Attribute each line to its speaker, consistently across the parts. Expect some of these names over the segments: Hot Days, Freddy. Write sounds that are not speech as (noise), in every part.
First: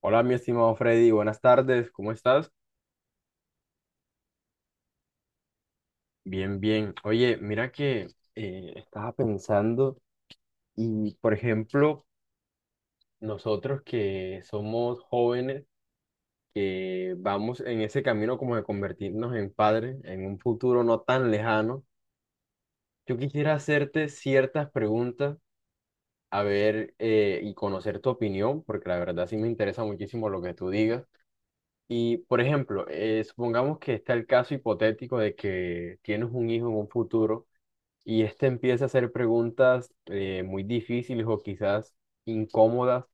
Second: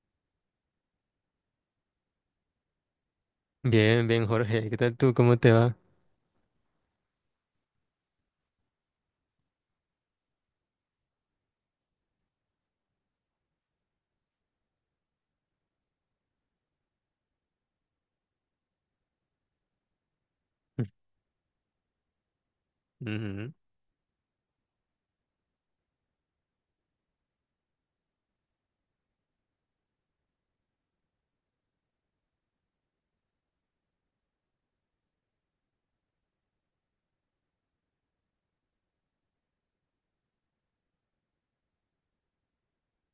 Speaker 1: Hola, mi estimado Freddy, buenas tardes, ¿cómo estás?
Speaker 2: Bien, bien, Jorge. ¿Qué tal tú? ¿Cómo te va?
Speaker 1: Bien, bien. Oye, mira que estaba pensando y, por ejemplo, nosotros que somos jóvenes, que vamos en ese camino como de convertirnos en padres en un futuro no tan lejano, yo
Speaker 2: Ujú,
Speaker 1: quisiera hacerte ciertas preguntas, a ver, y conocer tu opinión, porque la verdad sí me interesa muchísimo lo que tú digas. Y, por ejemplo, supongamos que está el caso hipotético de que tienes un hijo en un futuro y este empieza a hacer preguntas muy difíciles o quizás incómodas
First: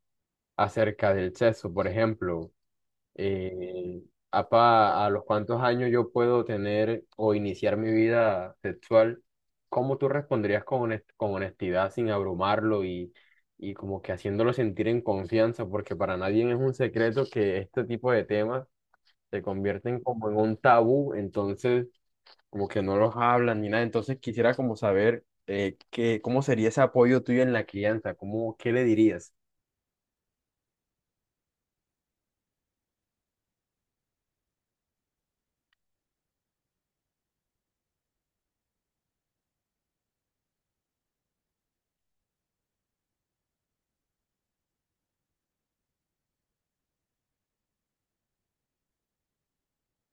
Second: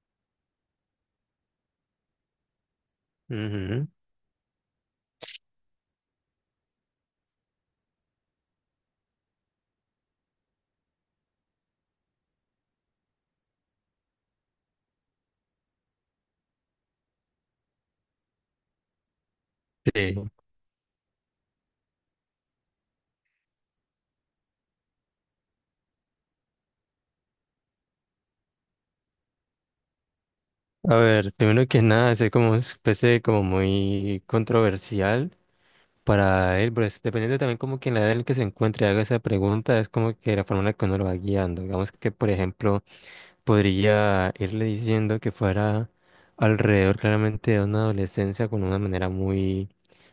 Speaker 1: acerca del sexo. Por ejemplo,
Speaker 2: ujú.
Speaker 1: eh, apa, ¿a los cuántos años yo puedo tener o iniciar mi vida sexual? ¿Cómo tú responderías con, con honestidad sin abrumarlo y como que haciéndolo sentir en confianza? Porque para nadie es un secreto que este tipo de temas se convierten
Speaker 2: Sí.
Speaker 1: como en un tabú, entonces como que no los hablan ni nada. Entonces quisiera como saber qué, cómo sería ese apoyo tuyo en la crianza, cómo, qué le dirías.
Speaker 2: A ver, primero que nada, es como especie como muy controversial para él, pero es dependiendo también como que en la edad en que se encuentre y haga esa pregunta, es como que la forma en la que uno lo va guiando. Digamos que, por ejemplo, podría irle diciendo que fuera alrededor claramente de una adolescencia con una manera muy,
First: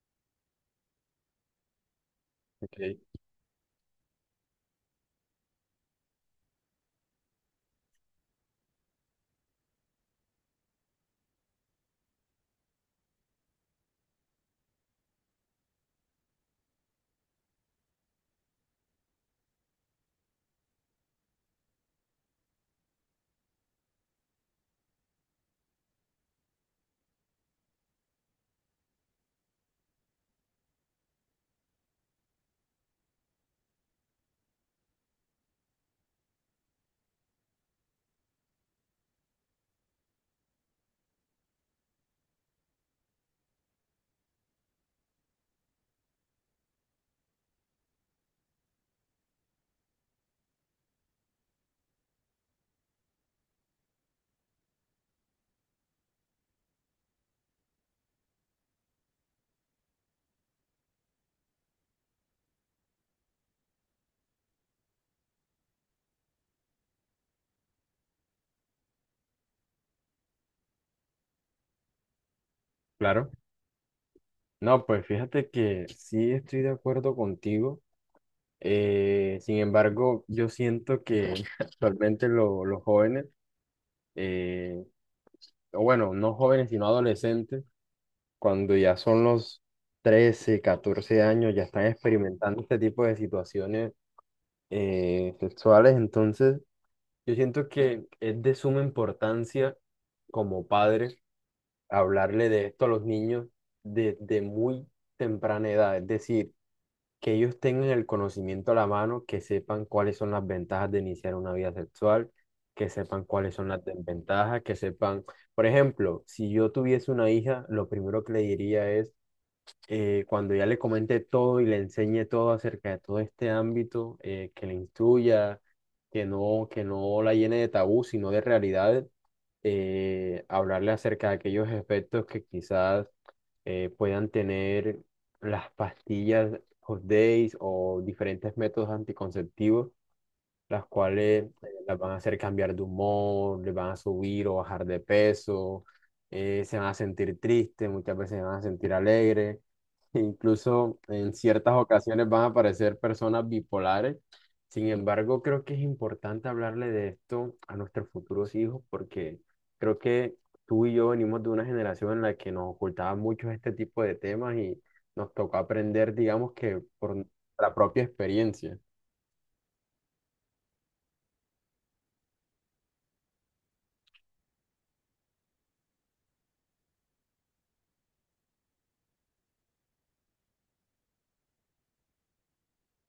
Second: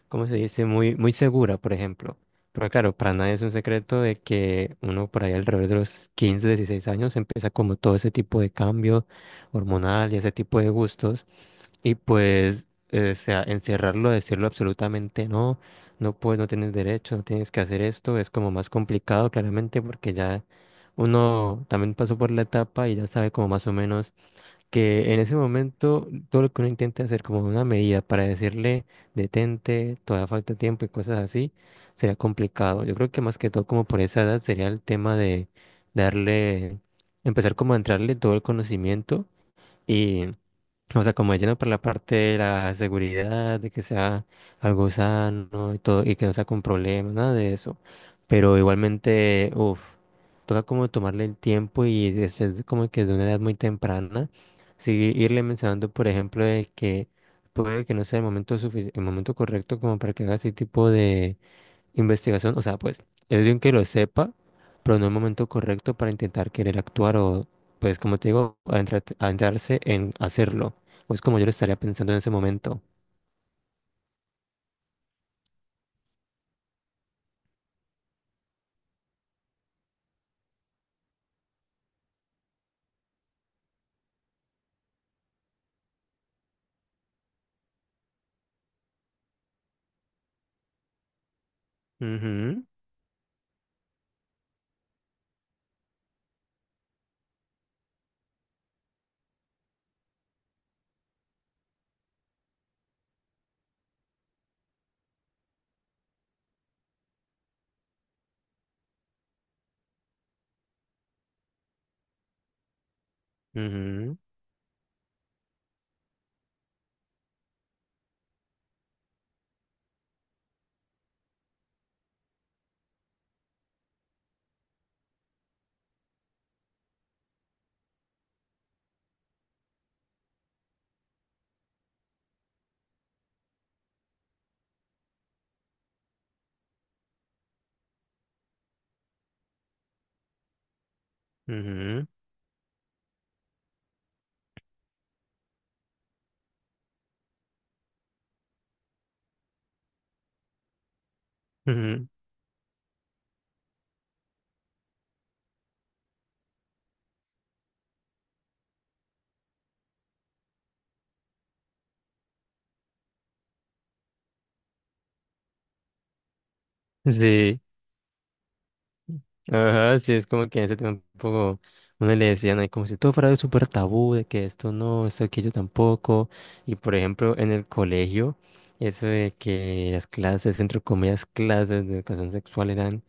Speaker 2: ¿cómo se dice? Muy, muy segura, por ejemplo. Pero
Speaker 1: Ok,
Speaker 2: claro, para nadie es un secreto de que uno por ahí alrededor de los 15, 16 años empieza como todo ese tipo de cambio hormonal y ese tipo de gustos. Y pues, o sea, encerrarlo, decirlo absolutamente no, no puedes, no tienes derecho, no tienes que hacer esto, es como más complicado claramente porque ya uno también pasó por la etapa y ya sabe como más o menos que en ese momento todo lo que uno intenta hacer como una medida para decirle detente, todavía falta tiempo y cosas así, sería complicado. Yo creo que más que todo como por esa edad sería el tema de darle, empezar como a entrarle todo el conocimiento. O sea, como lleno por la parte de la seguridad, de que sea algo sano y todo, y que no sea con problemas, nada de eso. Pero igualmente, uff, toca como tomarle el tiempo y es como que de una edad muy temprana, sí, irle mencionando, por ejemplo, de que puede que no sea el momento el momento correcto como para que haga ese tipo de investigación. O sea, pues es bien que lo sepa, pero no el momento correcto para intentar querer actuar o, pues como te digo, adentrarse en hacerlo. Pues como yo lo estaría pensando en ese momento.
Speaker 1: claro. No, pues fíjate que sí estoy de acuerdo contigo. Sin embargo, yo siento que (laughs) actualmente los jóvenes, eh, o bueno, no jóvenes, sino adolescentes, cuando ya son los 13 14 años, ya están experimentando
Speaker 2: Ujú,
Speaker 1: este tipo de situaciones sexuales, entonces... Yo siento que es de suma importancia como padres hablarle de esto a los niños desde muy temprana edad, es decir, que ellos tengan el conocimiento a la mano, que sepan cuáles son las ventajas de iniciar una vida sexual, que sepan cuáles son las desventajas, que sepan, por ejemplo, si yo tuviese una hija, lo primero que le diría es cuando ya le comente todo y le enseñe todo acerca de todo este ámbito, que le instruya, que no la llene de tabú, sino de realidades, hablarle acerca de aquellos efectos que quizás puedan tener las pastillas Hot Days o diferentes métodos anticonceptivos las cuales las
Speaker 2: ujú,
Speaker 1: van a hacer cambiar de humor, les van a subir o bajar de peso, se van a sentir tristes, muchas veces se van a sentir alegres, (laughs) e incluso en ciertas
Speaker 2: ujú, ujú.
Speaker 1: ocasiones van a aparecer personas bipolares. Sin embargo, creo que es importante hablarle de esto a nuestros futuros hijos porque creo que tú y yo venimos de una generación en la que nos ocultaban mucho este tipo de temas y nos tocó aprender, digamos que por
Speaker 2: Sí,
Speaker 1: la propia experiencia.
Speaker 2: ajá, sí, es como que en ese tiempo uno le decían ahí como si todo fuera súper tabú, de que esto no, esto aquello tampoco. Y por ejemplo, en el colegio, eso de que las clases, entre comillas, clases de educación sexual eran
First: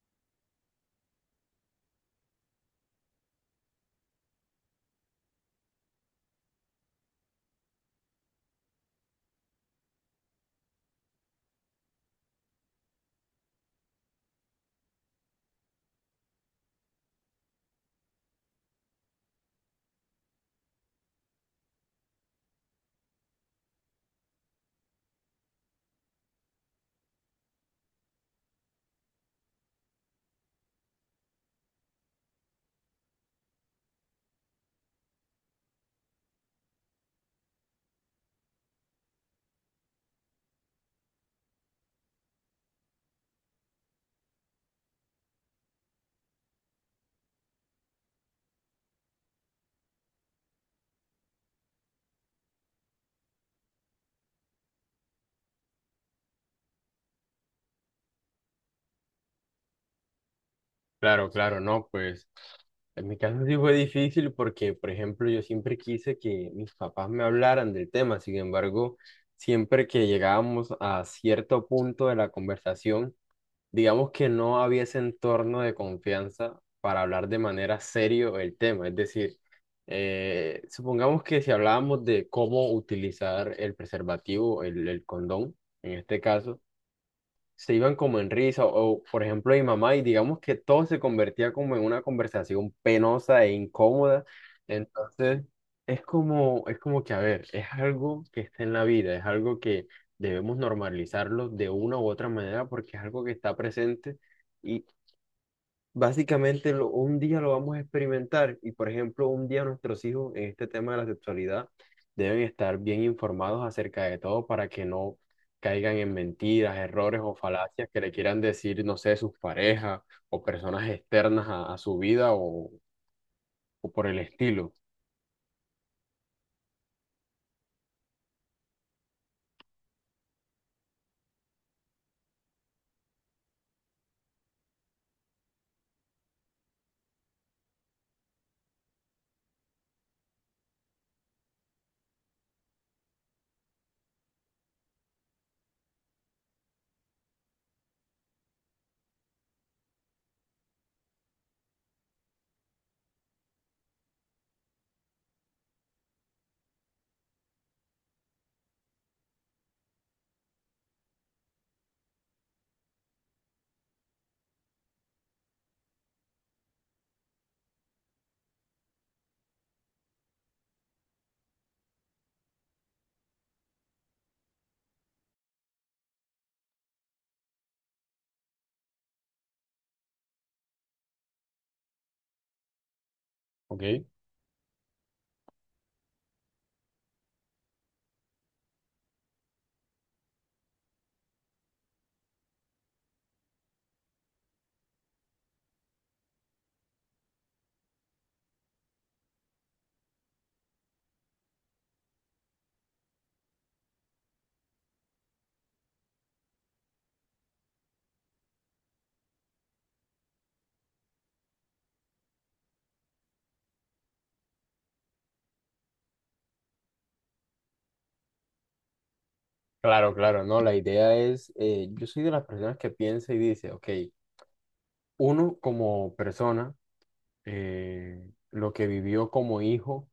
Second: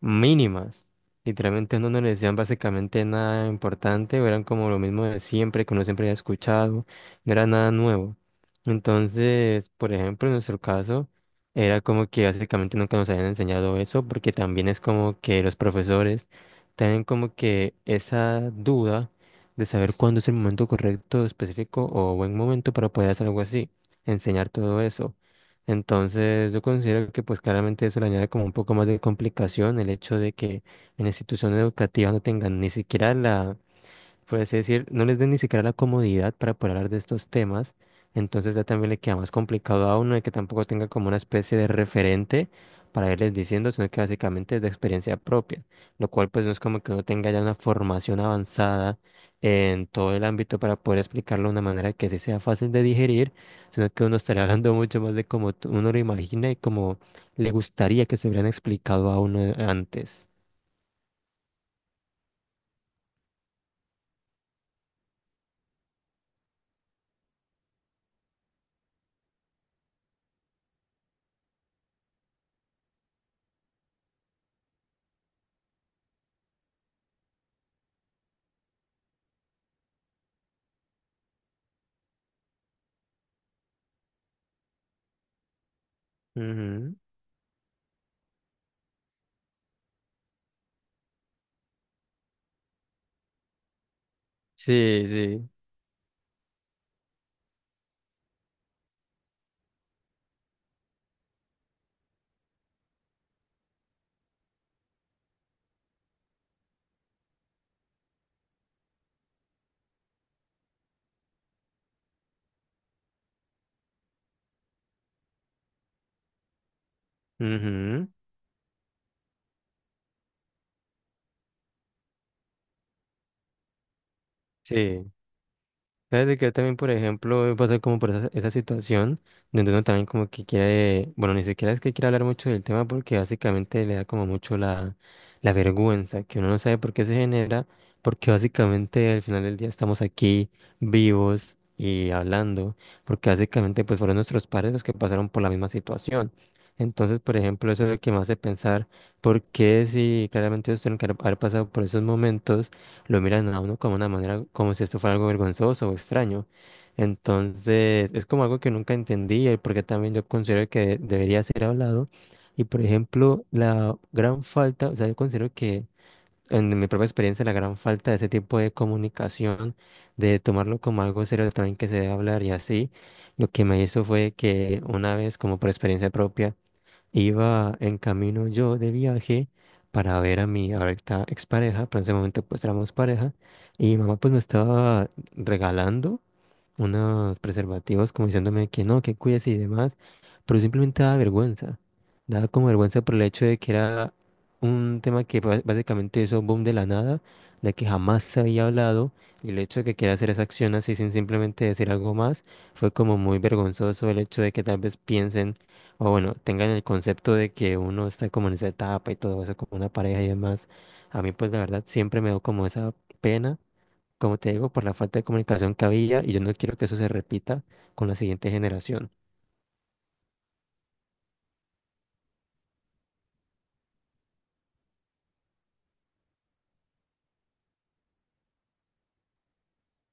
Speaker 2: mínimas. Literalmente no nos decían básicamente nada importante, o eran como lo mismo de siempre, que uno siempre había escuchado, no era nada nuevo. Entonces, por ejemplo, en nuestro caso, era como que básicamente nunca nos habían enseñado eso, porque también es como que los profesores tienen como que esa duda de saber cuándo es el momento correcto, específico o buen momento para poder hacer algo así, enseñar todo eso. Entonces, yo considero que pues claramente eso le añade como un poco más de complicación el hecho de que en la institución educativa no tengan ni siquiera la, por así decir, no les den ni siquiera la comodidad para poder hablar de estos temas, entonces ya también le queda más complicado a uno de que tampoco tenga como una especie de referente para irles diciendo, sino que básicamente es de experiencia propia, lo cual pues no es como que uno tenga ya una formación avanzada en todo el ámbito para poder explicarlo de una manera que sí sea fácil de digerir, sino que uno estaría hablando mucho más de cómo uno lo imagina y cómo le gustaría que se hubieran explicado a uno antes.
Speaker 1: Claro, claro, no, pues. En mi caso sí fue difícil porque, por ejemplo, yo siempre quise que mis papás me hablaran del tema. Sin embargo, siempre que llegábamos a cierto punto de la conversación, digamos que no había ese entorno de confianza para hablar de manera serio el tema. Es decir, supongamos que si hablábamos de cómo utilizar el preservativo, el condón, en este caso
Speaker 2: Ujú.
Speaker 1: se iban como en risa o, por ejemplo, mi mamá y digamos que todo se convertía como en una conversación penosa e incómoda.
Speaker 2: Sí,
Speaker 1: Entonces,
Speaker 2: sí.
Speaker 1: es como que, a ver, es algo que está en la vida, es algo que debemos normalizarlo de una u otra manera porque es algo que está presente. Básicamente, un día lo vamos a experimentar y, por ejemplo, un día nuestros hijos en este tema de la sexualidad deben estar bien informados acerca de todo para que no caigan en mentiras, errores o falacias que
Speaker 2: Ujú.
Speaker 1: le quieran decir, no sé, sus parejas o personas externas a su vida o por el estilo,
Speaker 2: Sí. ¿Sabes de que también, por ejemplo, he pasado como por esa, esa situación donde uno también como que quiere, bueno, ni siquiera es que quiera hablar mucho del tema porque básicamente le da como mucho la, la vergüenza, que uno no sabe por qué se genera, porque básicamente al final del día estamos aquí vivos y hablando, porque básicamente pues fueron nuestros padres los que pasaron por la misma situación. Entonces, por ejemplo, eso es lo que me hace pensar por qué si claramente ellos tienen que haber pasado por esos momentos lo miran a uno como una manera, como si esto fuera algo vergonzoso o extraño. Entonces, es como algo que nunca entendí y porque también yo considero que debería ser hablado. Y por ejemplo, la gran falta, o sea, yo considero que en mi propia experiencia, la gran falta de ese tipo de comunicación, de tomarlo como algo serio también que se debe hablar y así, lo que me hizo fue que una vez, como por experiencia propia, iba en camino yo de viaje para ver a mi ahorita expareja, pero en ese momento pues éramos pareja
Speaker 1: ¿ok?
Speaker 2: y mi mamá pues me estaba regalando unos preservativos como diciéndome que no, que cuides y demás, pero simplemente daba vergüenza. Daba como vergüenza por el hecho de que era un tema que básicamente hizo boom de la nada, de que jamás se había hablado, y el hecho de que quiera hacer esa acción así sin simplemente decir algo más, fue como muy vergonzoso el hecho de que tal vez piensen, o bueno, tengan el concepto de que uno está como en esa etapa y todo eso, como una pareja y demás. A mí pues la verdad siempre me dio como esa pena, como te digo, por la falta de comunicación que había y yo no quiero que eso se repita con la siguiente generación.
Speaker 1: Claro, claro, no, la idea es, yo soy de las personas que piensa y dice, ok, uno como persona, eh, lo que vivió como hijo,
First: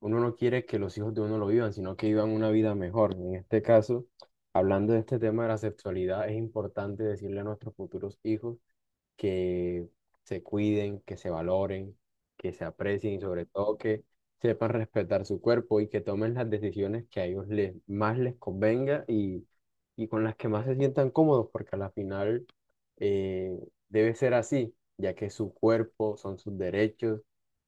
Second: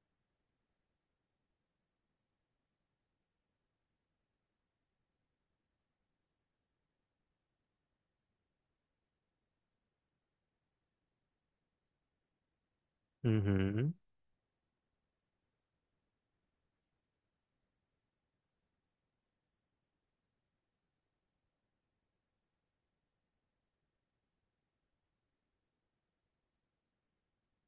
Speaker 1: uno no quiere que los hijos de uno lo vivan, sino que vivan una vida mejor. En este caso, hablando de este tema de la sexualidad, es importante decirle a nuestros futuros hijos que se cuiden, que se valoren, que se aprecien y sobre todo
Speaker 2: Ujú.
Speaker 1: que sepan respetar su cuerpo y que tomen las decisiones que a ellos les, más les convenga y con las que más se sientan cómodos, porque a la final eh, debe ser así, ya que su cuerpo son sus derechos.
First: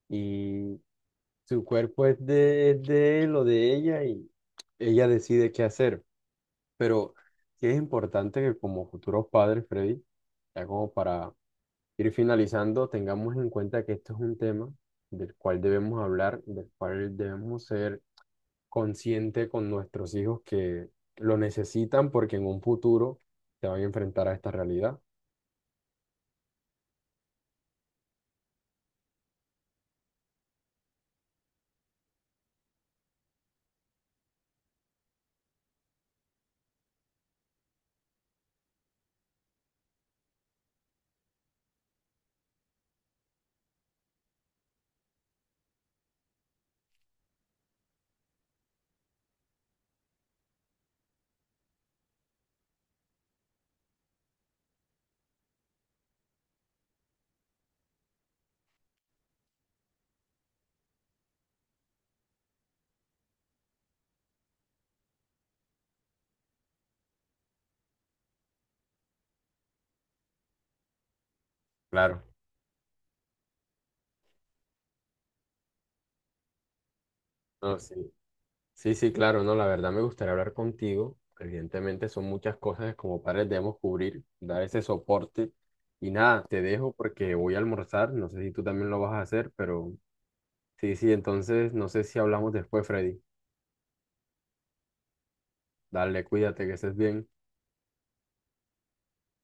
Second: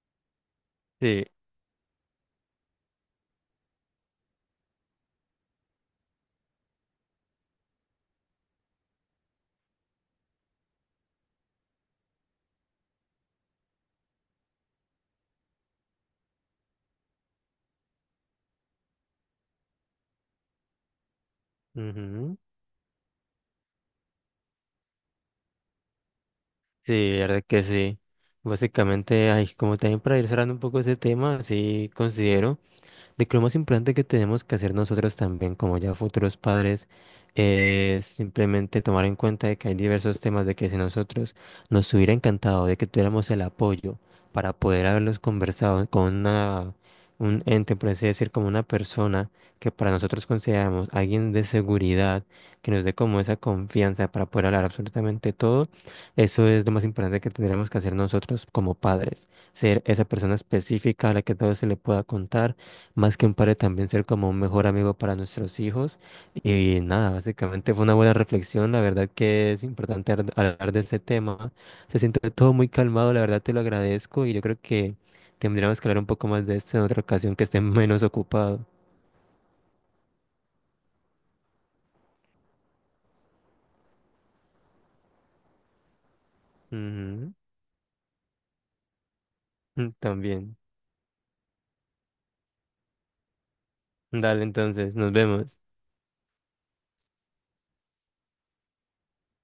Speaker 1: Y
Speaker 2: Sí,
Speaker 1: su cuerpo es de él o de ella y ella decide qué hacer. Pero sí es importante que como futuros padres, Freddy, ya como para ir finalizando, tengamos en cuenta que esto es un tema del cual debemos hablar, del cual debemos ser conscientes con nuestros hijos que lo necesitan porque
Speaker 2: ujú.
Speaker 1: en un futuro se van a enfrentar a esta realidad.
Speaker 2: Sí, la verdad que sí. Básicamente, ay, como también para ir cerrando un poco ese tema, sí considero de que lo más importante que tenemos que hacer nosotros también, como ya futuros padres, es simplemente tomar en cuenta de que hay diversos temas de que si nosotros nos hubiera encantado de que tuviéramos el apoyo para poder haberlos conversado con una, un ente, por así decir, como una persona que para nosotros consideramos alguien de seguridad, que nos dé como esa confianza para poder hablar absolutamente todo, eso es lo más importante que tendremos que hacer nosotros como padres, ser esa persona específica a la que todo se le pueda contar, más que un padre, también ser como un mejor amigo para nuestros hijos. Y nada, básicamente fue una buena reflexión. La verdad que es importante hablar de este tema. Se
Speaker 1: Claro.
Speaker 2: siente todo muy calmado, la verdad te lo agradezco y yo creo que tendríamos que hablar un poco más de esto en otra ocasión que esté (laughs)
Speaker 1: No,
Speaker 2: menos
Speaker 1: sí.
Speaker 2: ocupado.
Speaker 1: Sí, sí, claro, no, la verdad me gustaría hablar contigo. Evidentemente son muchas cosas que como padres debemos cubrir, dar ese soporte. Y nada, te dejo
Speaker 2: Ujú.
Speaker 1: porque voy a almorzar, no sé si tú también lo vas a hacer, pero
Speaker 2: También.
Speaker 1: sí, sí, entonces no sé si hablamos después, Freddy.
Speaker 2: Dale, entonces, nos vemos.
Speaker 1: Dale, cuídate, que estés bien.